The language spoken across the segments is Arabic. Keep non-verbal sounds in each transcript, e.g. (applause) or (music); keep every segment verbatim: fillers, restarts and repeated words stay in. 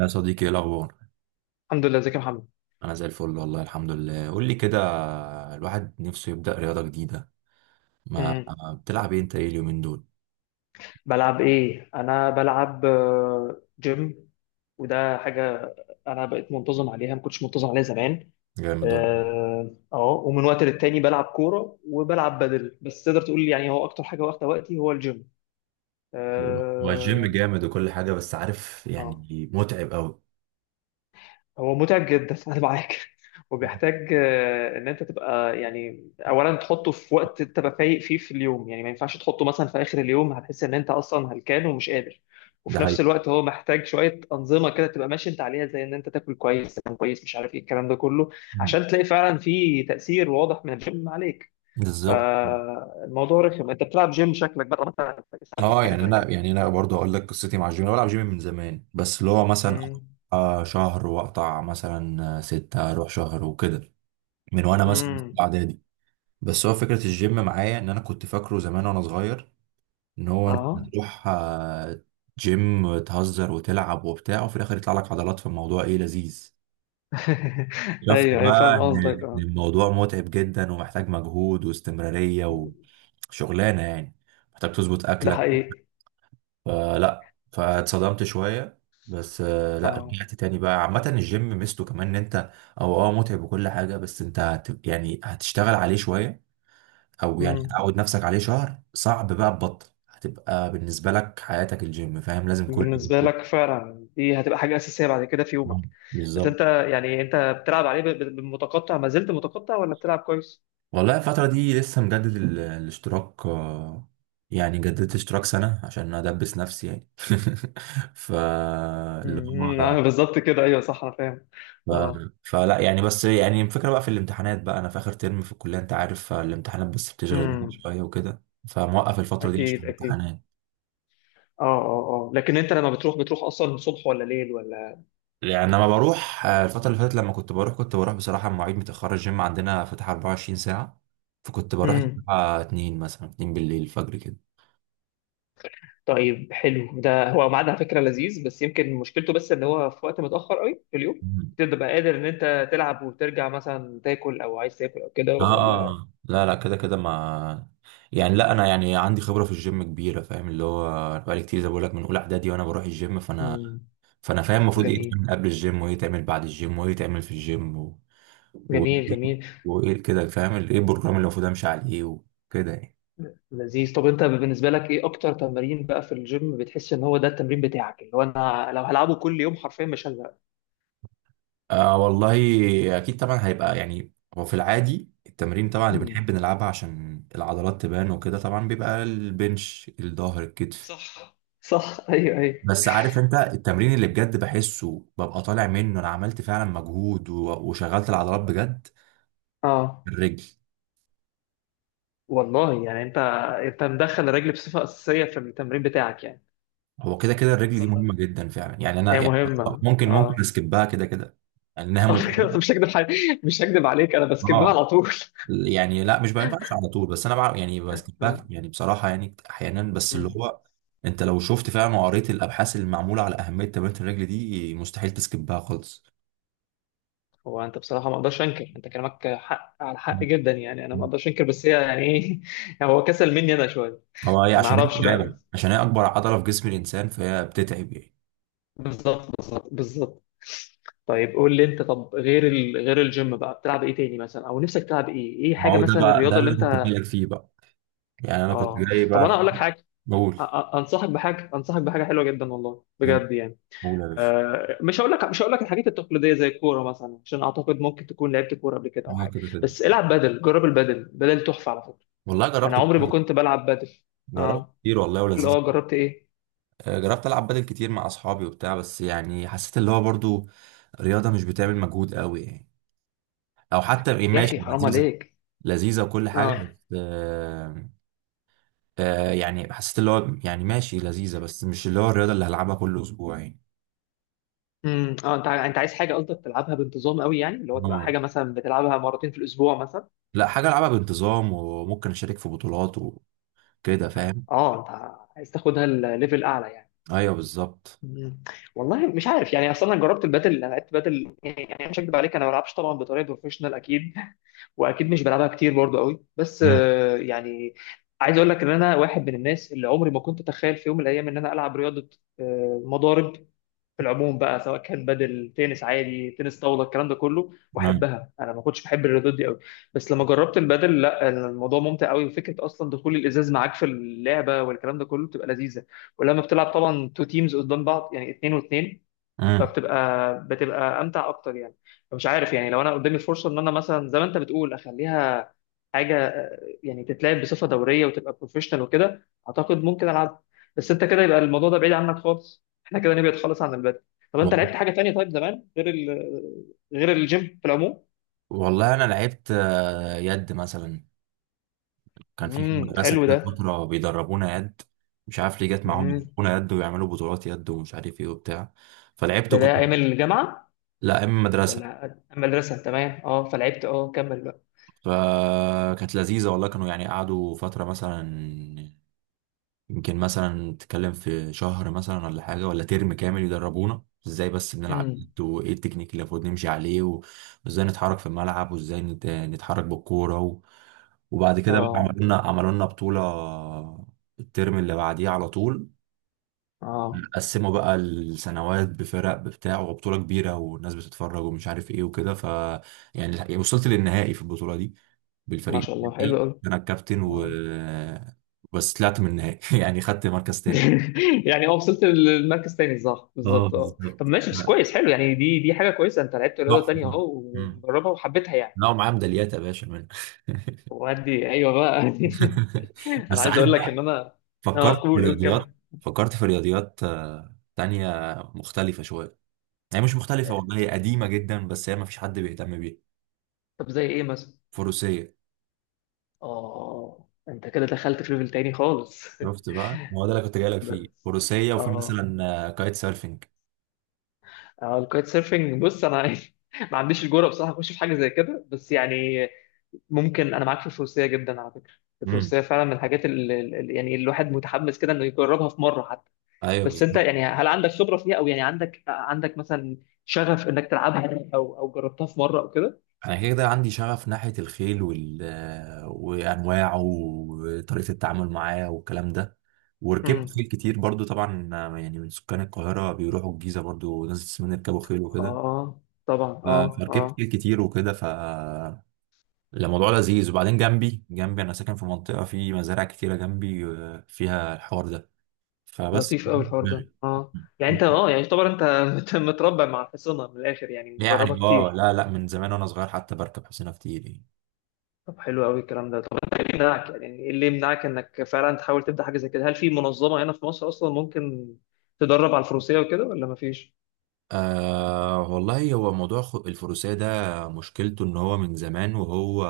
يا صديقي، ايه الاخبار؟ الحمد لله، ازيك يا محمد؟ انا زي الفل والله الحمد لله. قول لي كده، الواحد نفسه يبدا رياضه جديده. ما مم. بتلعب ايه انت ايه اليومين دول؟ بلعب ايه؟ انا بلعب آه، جيم. وده حاجه، انا بقيت منتظم عليها، ما كنتش منتظم عليها زمان. جامد والله. اه أهو. ومن وقت للتاني بلعب كوره وبلعب بدل، بس تقدر تقول يعني هو اكتر حاجه واخده وقتي هو الجيم. هو الجيم اه. جامد وكل حاجه، بس عارف آه. يعني متعب قوي. هو متعب جدا (laughs) انا معاك. وبيحتاج آه، ان انت تبقى يعني اولا تحطه في وقت تبقى فايق فيه في اليوم، يعني ما ينفعش تحطه مثلا في اخر اليوم، هتحس ان انت اصلا هلكان ومش قادر. ده وفي نفس حقيقي. الوقت هو محتاج شويه انظمه كده تبقى ماشي انت عليها، زي ان انت تاكل كويس، تنام كويس، مش عارف ايه الكلام ده كله. مم. عشان تلاقي فعلا في تاثير واضح من الجيم عليك. بالظبط. فالموضوع رخم، انت بتلعب جيم شكلك بقى مثلا ساعات اه، حاجه يعني زي انا كده. يعني انا برضه هقول لك قصتي مع الجيم. انا بلعب جيم من زمان، بس اللي هو مثلا امم. آه، شهر واقطع مثلا آه، ستة، اروح شهر وكده، من وانا مثلا في امم. اعدادي. بس هو فكره الجيم معايا ان انا كنت فاكره زمان وانا صغير، ان هو انت اه، تروح آه، جيم تهزر وتلعب وبتاع، وفي الاخر يطلع لك عضلات في الموضوع، ايه لذيذ. (laughs) شفت ايوه ايوه، بقى فاهم ان قصدك إن اه. الموضوع متعب جدا ومحتاج مجهود واستمرارية وشغلانة يعني. محتاج تظبط ده اكلك. حقيقي. فلا، فاتصدمت شوية. بس آه، لا، اه. رجعت تاني بقى. عامة الجيم ميزته كمان ان انت او اه متعب وكل حاجة، بس انت هت يعني هتشتغل عليه شوية، او يعني مم. تعود نفسك عليه شهر، صعب بقى تبطل، هتبقى بالنسبه لك حياتك الجيم، فاهم؟ لازم كل يوم بالنسبة تروح. لك فعلا دي هتبقى حاجة أساسية بعد كده في يومك. نعم، بس بالظبط. أنت يعني أنت بتلعب عليه ب- ب- بالمتقطع، ما زلت متقطع ولا بتلعب كويس؟ والله الفتره دي لسه مجدد ال- الاشتراك، آه، يعني جددت اشتراك سنه عشان ادبس نفسي يعني. (laughs) ف اللي امم، هو آه، بالظبط كده، أيوه صح، أنا فاهم. ف... اه. فلا يعني، بس يعني الفكره بقى في الامتحانات بقى، انا في اخر ترم في الكليه انت عارف، فالامتحانات بس بتشغل الواحد امم. شويه وكده، فموقف الفتره دي عشان أكيد أكيد. الامتحانات. اه اه اه، لكن أنت لما بتروح، بتروح أصلا صبح ولا ليل ولا... يعني لما بروح، آه، الفترة اللي فاتت لما كنت بروح، كنت بروح بصراحة مواعيد متأخرة، الجيم عندنا فاتح اربعة وعشرين ساعة. فكنت بروح مم. امم. الساعة اتنين مثلا، اتنين بالليل الفجر كده. طيب، حلو ده، هو ميعاد على فكرة لذيذ، بس يمكن مشكلته بس إن هو في وقت متأخر قوي في اليوم. مم. تبقى قادر إن أنت تلعب وترجع مثلا تاكل، أو عايز تاكل أو كده اه. ولا... آه، لا لا، كده كده ما، يعني لا، انا يعني عندي خبرة في الجيم كبيرة، فاهم اللي هو؟ بقالي كتير زي ما بقول لك، من اولى اعدادي وانا بروح الجيم. فانا مم. فانا فاهم المفروض ايه جميل. يتعمل قبل الجيم، وايه يتعمل بعد الجيم، وايه يتعمل في الجيم، و... و... جميل جميل. وايه كده، فاهم ال- ايه البروجرام اللي المفروض امشي عليه وكده يعني. لذيذ، طب انت بالنسبه لك ايه اكتر تمرين بقى في الجيم بتحس ان هو ده التمرين بتاعك؟ اللي هو انا لو هلعبه كل يوم حرفيا مش هزهق. آه والله، اكيد طبعا هيبقى يعني. هو في العادي التمرين طبعا اللي مم. بنحب نلعبها عشان العضلات تبان وكده، طبعا بيبقى البنش، الظهر، الكتف. صح صح، (laughs) ايوه ايوه. بس عارف انت يعني، التمرين اللي بجد بحسه ببقى طالع منه انا عملت فعلا مجهود و- وشغلت العضلات بجد؟ اه. الرجل. والله، يعني انت انت مدخل الرجل بصفه اساسيه في التمرين بتاعك يعني. هو كده كده الرجل دي اصلا. مهمة جدا فعلا، يعني انا هي يعني مهمه ممكن ممكن اه. اسكبها كده كده، لانها (laughs) على فكره متعبة. مش هكدب حي... مش هكدب عليك، انا بسكبها اه، على طول (laughs) يعني لا، مش ما ينفعش على طول، بس انا بعرف يعني اه. بسكبها يعني، بصراحه يعني احيانا بس اللي مم. هو، انت لو شفت فعلا وقريت الابحاث اللي معموله على اهميه تمرين الرجل دي، مستحيل تسكبها خالص. هو انت بصراحه ما اقدرش انكر، انت كلامك حق على حق جدا، يعني انا ما مم. اقدرش انكر، بس هي يعني ايه (laughs) يعني هو كسل مني انا شويه. هو هي ما عشان هي اعرفش بقى. متعبه، عشان هي اكبر عضله في جسم الانسان فهي بتتعب يعني. بالظبط، بالظبط، بالظبط. طيب قول لي انت، طب غير ال... غير الجيم بقى بتلعب ايه تاني مثلا، او نفسك تلعب ايه ايه ما حاجه هو ده مثلا بقى ده الرياضه اللي اللي انا كنت انت... جايلك فيه بقى، يعني انا كنت اه، جاي طب انا بقى. اقول لك حاجه. بقول، أ- أ- انصحك بحاجه انصحك بحاجه حلوه جدا، والله بجد يعني. بقول يا باشا. آه، مش هقول لك مش هقول لك الحاجات التقليديه زي الكوره مثلا، عشان اعتقد ممكن تكون لعبت كوره قبل كده او انا حاجه. كده كده بس العب بدل، جرب البدل، بدل تحفه على فكره. والله انا جربت عمري ما كتير، كنت بلعب بادل. جربت اه، كتير والله قول، ولذيذ. اه، جربت ايه؟ آه، جربت العب بدل كتير مع اصحابي وبتاع، بس يعني حسيت اللي هو برضو رياضه مش بتعمل مجهود قوي يعني، او حتى إيه، يا ماشي اخي حرام لذيذه. عليك! لذيذه وكل حاجه اه. بس آه آه يعني حسيت اللي هو، يعني ماشي لذيذه، بس مش اللي هو الرياضه اللي هلعبها كل اسبوع يعني. امم، اه، انت ع- انت عايز حاجه قصدك تلعبها بانتظام قوي، يعني اللي هو تبقى آه، حاجه مثلا بتلعبها مرتين في الاسبوع مثلا. لا، حاجه العبها بانتظام وممكن اشارك في بطولات وكده، فاهم؟ اه، انت عايز تاخدها الليفل اعلى يعني. ايوه بالظبط. مم. والله مش عارف يعني، اصلا انا جربت البادل، انا لعبت بادل، يعني مش هكدب عليك، انا ما بلعبش طبعا بطريقه بروفيشنال اكيد. (laughs) واكيد مش بلعبها كتير برضو قوي، بس مم. آه، يعني. عايز اقول لك ان انا واحد من الناس اللي عمري ما كنت اتخيل في يوم من الايام ان انا العب رياضه. آه، مضارب. في العموم بقى، سواء كان بدل، تنس عادي، تنس طاوله، الكلام ده كله، مم. واحبها، انا ما كنتش بحب الرياضات دي قوي. بس لما جربت البدل، لا، الموضوع ممتع قوي، وفكره اصلا دخول الازاز معاك في اللعبه والكلام ده كله بتبقى لذيذه. ولما بتلعب طبعا تو تيمز قدام بعض، يعني اتنين واتنين. مم. فبتبقى بتبقى امتع اكتر يعني. مش عارف يعني، لو انا قدامي الفرصه ان انا مثلا زي ما انت بتقول اخليها حاجه آه، يعني تتلعب بصفه دوريه وتبقى بروفيشنال وكده، اعتقد ممكن العبها. بس انت كده يبقى الموضوع ده بعيد عنك خالص، احنا كده نبعد خالص عن البدل. طب انت لعبت حاجه تانية طيب زمان غير ال... غير الجيم في العموم؟ والله انا لعبت آه، يد مثلا، كان في في امم، المدرسة حلو كده ده. فترة بيدربونا يد. مش عارف ليه جت معاهم امم. يدربونا يد، ويعملوا بطولات يد، ومش عارف ايه وبتاع، فلعبت، ده كنت، ده ايام الجامعه؟ لا اما مدرسة. ولا المدرسه؟ تمام اه، فلعبت اه، كمل بقى. فكانت لذيذة والله. كانوا يعني قعدوا فترة مثلا، يمكن مثلا تتكلم في شهر مثلا ولا حاجة ولا ترم كامل، يدربونا ازاي بس بنلعب امم. يد، وايه التكنيك اللي المفروض نمشي عليه، و- وازاي نتحرك في الملعب، وازاي نت- نتحرك بالكورة و... وبعد كده بقى اه عملوا لنا عملوا لنا بطولة الترم اللي بعديه على طول. اه، قسموا بقى السنوات بفرق بتاع وبطولة كبيرة، والناس بتتفرج ومش عارف ايه وكده. ف يعني يعني وصلت للنهائي في البطولة دي ما بالفريق شاء الله. حلو دي قوي. انا الكابتن، و بس طلعت من النهائي (laughs) يعني خدت مركز تاني. (laughs) يعني اه، وصلت للمركز تاني صح، اه بالظبط اه، طب بالظبط، ماشي بس كويس، حلو يعني، دي دي حاجه كويسه، انت لعبت رياضه تحفة تانية طبعاً. اهو مم. وجربها وحبيتها يعني. لا ومعاه ميداليات يا باشا منها. وادي ايوه بقى (laughs) (laughs) انا بس عايز عارف اقول لك بقى، ان انا... اه، فكرت في قول قول، رياضيات، كمل. فكرت في رياضيات آه، تانية مختلفة شوية. هي مش مختلفة والله، هي قديمة جدا، بس هي ما فيش حد بيهتم بيها. طب زي ايه مثلا؟ فروسية. اه، انت كده دخلت في ليفل تاني خالص. شفت بقى؟ ما هو ده اللي كنت جاي لك (laughs) فيه، بس. فروسيه، وفي اه. مثلا آه، كايت سيرفنج. اه، الكايت سيرفنج، بص انا (laughs) ما عنديش الجرأة بصراحه اخش في حاجه زي كده، بس يعني... ممكن انا معاك في الفروسيه جدا على فكره. امم، الفروسيه فعلا من الحاجات اللي اللي- يعني الواحد متحمس كده انه يجربها في مره حتى. ايوه بس انت بالظبط. يعني، هل عندك خبره فيها؟ او يعني عندك عندك مثلا شغف انك تلعبها، او او جربتها في مره او كده؟ انا كده كده عندي شغف ناحيه الخيل وال آه، وانواعه وطريقه التعامل معاه والكلام ده. وركبت امم، خيل كتير برضو طبعا، آه، يعني من سكان القاهره بيروحوا الجيزه برضو، ناس من يركبوا خيل وكده. اه، طبعا ف- اه فركبت اه. خيل كتير وكده، ف الموضوع لذيذ. وبعدين جنبي جنبي انا ساكن في منطقه في مزارع كتيره جنبي آه، فيها الحوار ده، فبس. لطيف قوي الحوار ده، اه يعني انت اه يعني يعتبر انت (laughs) مت- متربع مع الحصانه من الاخر، يعني مجربها يعني اه، كتير. لا لا من زمان وانا صغير حتى بركب حسينة كتير يعني. طب حلو قوي الكلام ده، طب انت ايه يمنعك، يعني ايه اللي يمنعك انك فعلا تحاول تبدا حاجه زي كده؟ هل في منظمه هنا في مصر اصلا ممكن تدرب على الفروسيه وكده ولا مفيش؟ آه والله، هو موضوع خ- الفروسية ده مشكلته ان هو من زمان وهو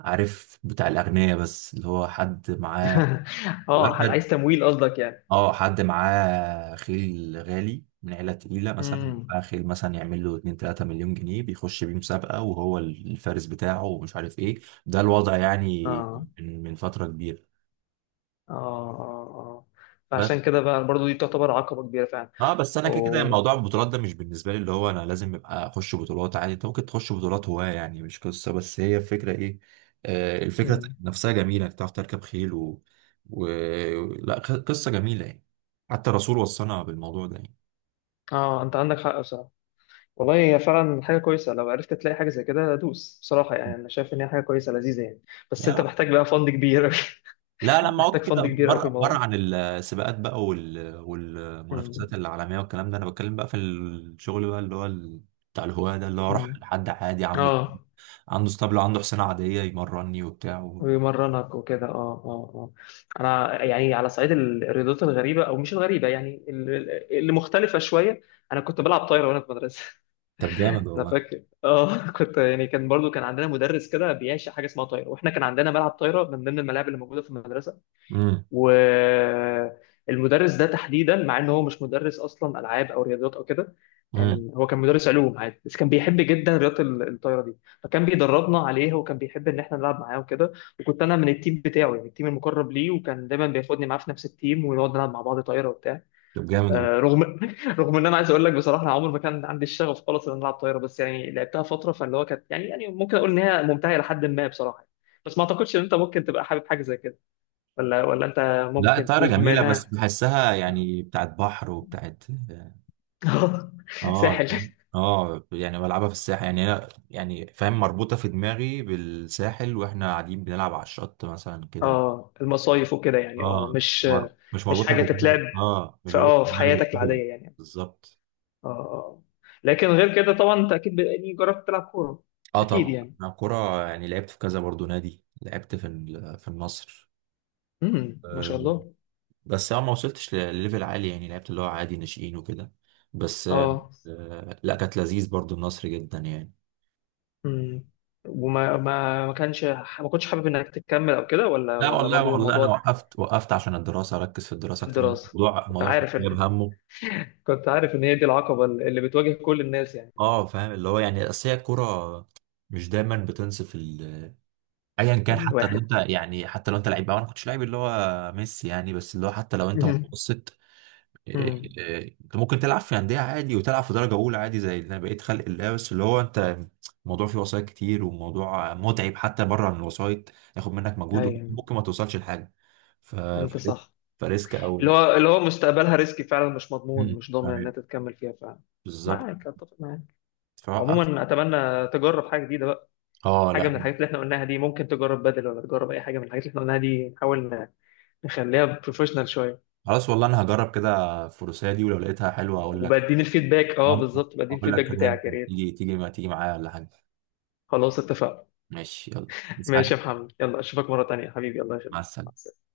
عارف بتاع الاغنياء، بس اللي هو حد معاه (laughs) اه، عايز وركد، تمويل قصدك يعني؟ اه حد معاه خيل غالي من عيلة تقيلة، مثلا امم، معاه خيل مثلا يعمل له اتنين تلاتة مليون جنيه، بيخش بيه مسابقة وهو الفارس بتاعه ومش عارف ايه. ده الوضع يعني، اه من من فترة كبيرة. اه اه اه، بس فعشان كده بقى برضو دي تعتبر عقبه كبيره فعلا. اه، بس انا كده كده أو... موضوع البطولات ده مش بالنسبه لي، اللي هو انا لازم ابقى اخش بطولات، عادي انت ممكن تخش بطولات هواه يعني، مش قصه. بس هي الفكره ايه، آه الفكره مم. نفسها جميله انك تعرف تركب خيل و... و... لا خ- قصه جميله يعني. حتى الرسول وصانا بالموضوع ده يعني. اه، انت عندك حق بصراحه. والله هي فعلا حاجه كويسه، لو عرفت تلاقي حاجه زي كده دوس بصراحه، يعني انا شايف ان هي حاجه كويسه لذيذه يعني. بس يعني انت محتاج بقى فند كبير. (laughs) لا، لما اقعد محتاج كده فند كبير قوي في بره بره الموضوع. عن السباقات بقى وال... مم. والمنافسات العالميه والكلام ده. انا بتكلم بقى في الشغل بقى اللي هو ال... بتاع الهواه ده، اللي هو اروح مم. لحد عادي، عنده اه، عنده اسطبل، عنده حصانه عاديه، يمرني وبتاع. ويمرنك وكده، اه اه اه. انا يعني على صعيد ال- الرياضات الغريبه او مش الغريبه، يعني ال- ال- اللي مختلفه شويه. انا كنت بلعب طايره وانا في مدرسه. طب جامد (laughs) انا والله. فاكر اه، (laughs) كنت يعني كان برضو كان عندنا مدرس كده بيعشق حاجه اسمها طايره، واحنا كان عندنا ملعب طايره من ضمن الملاعب اللي موجوده في المدرسه. امم، والمدرس ده تحديدا، مع ان هو مش مدرس اصلا العاب او رياضيات او كده. امم. كان هو كان مدرس علوم عادي، بس كان بيحب جدا رياضه ال- الطايره دي. فكان بيدربنا عليها، وكان بيحب ان احنا نلعب معاه وكده. وكنت انا من التيم بتاعه، يعني التيم المقرب ليه، وكان دايما بياخدني معاه في نفس التيم ونقعد نلعب مع بعض طايره وبتاع. طب جامد آه، والله. رغم (laughs) رغم ان انا عايز اقول لك بصراحه، أنا عمري ما كان عندي الشغف خالص ان أنا العب طايره، بس يعني لعبتها فتره فاللي هو كانت يعني يعني ممكن اقول ان هي ممتعه لحد ما بصراحه. بس ما اعتقدش ان انت ممكن تبقى حابب حاجه زي كده. ولا ولا انت... لا ممكن الطايره تدوس بما جميله، بس انها... بحسها اه، يعني بتاعت بحر وبتاعت، (laughs) اه، ساحل. فاهم؟ اه يعني بلعبها في الساحل، يعني انا يعني فاهم مربوطه في دماغي بالساحل، واحنا قاعدين بنلعب على الشط مثلا كده. اه، المصايف وكده يعني، اه اه مش... مر... مش مش مربوطه حاجه في تتلعب دماغي، اه مش في مربوطه اه في في دماغي حياتك بالكوره. العاديه يعني. بالظبط. اه اه آه. لكن غير كده طبعا، انت اكيد يعني جربت تلعب كوره. اه اكيد طبعا يعني. انا كوره يعني لعبت في كذا برضو نادي، لعبت في ال- في النصر. امم، ما شاء الله. بس انا ما وصلتش لليفل عالي يعني، لعبت اللي هو عادي ناشئين وكده. بس آه، اه. آه، لا كانت لذيذ برضو النصر جدا يعني. امم. وما ما ما كانش ما كنتش حابب انك تكمل او كده، ولا لا ولا والله برضو والله انا موضوع وقفت، وقفت عشان الدراسه اركز في الدراسه اكتر، الدراسه؟ الموضوع كنت الموضوع كان عارف ان... جايب همه. (laughs) كنت عارف ان هي دي العقبه اللي بتواجه كل الناس يعني. اه فاهم اللي هو يعني، اصل هي الكوره مش دايما بتنصف ال، ايا كان حتى لو الواحد. انت يعني، حتى لو انت لعيب بقى، انا ما كنتش لعيب اللي هو ميسي يعني، بس اللي هو حتى لو (laughs) انت امم. متوسط أمم. إيه، انت ممكن تلعب في انديه عادي، وتلعب في درجه اولى عادي زي اللي انا بقيت خلق الله، بس اللي هو انت الموضوع فيه وسايط كتير، وموضوع متعب حتى بره من الوسايط، ياخد منك مجهود ايوه. وممكن ما توصلش لحاجه. ف انت فريسك، صح. فريسك اللي قوي. هو اللي هو مستقبلها ريسكي فعلا، مش مضمون مم. مش ضامن انها فاهم. تتكمل فيها فعلا. بالظبط. معاك، اتفق معاك. فوقف. عموما اتمنى تجرب حاجه جديده بقى. اه حاجه لا، من الحاجات اللي احنا قلناها دي، ممكن تجرب بدل ولا تجرب اي حاجه من الحاجات اللي احنا قلناها دي، نحاول ن- نخليها بروفيشنال شويه. خلاص والله انا هجرب كده الفروسيه دي، ولو لقيتها حلوه اقول لك. وبديني الفيدباك، اه بالظبط، بديني اقول لك الفيدباك كده، بتاعك يا يمكن ريت. تيجي، تيجي ما تيجي معايا ولا حاجه. خلاص اتفقنا. ماشي يلا، (laughs) بس ماشي حاجه. يا محمد، يلا اشوفك مره تانيه حبيبي، الله مع يخليك، مع السلامه. السلامة.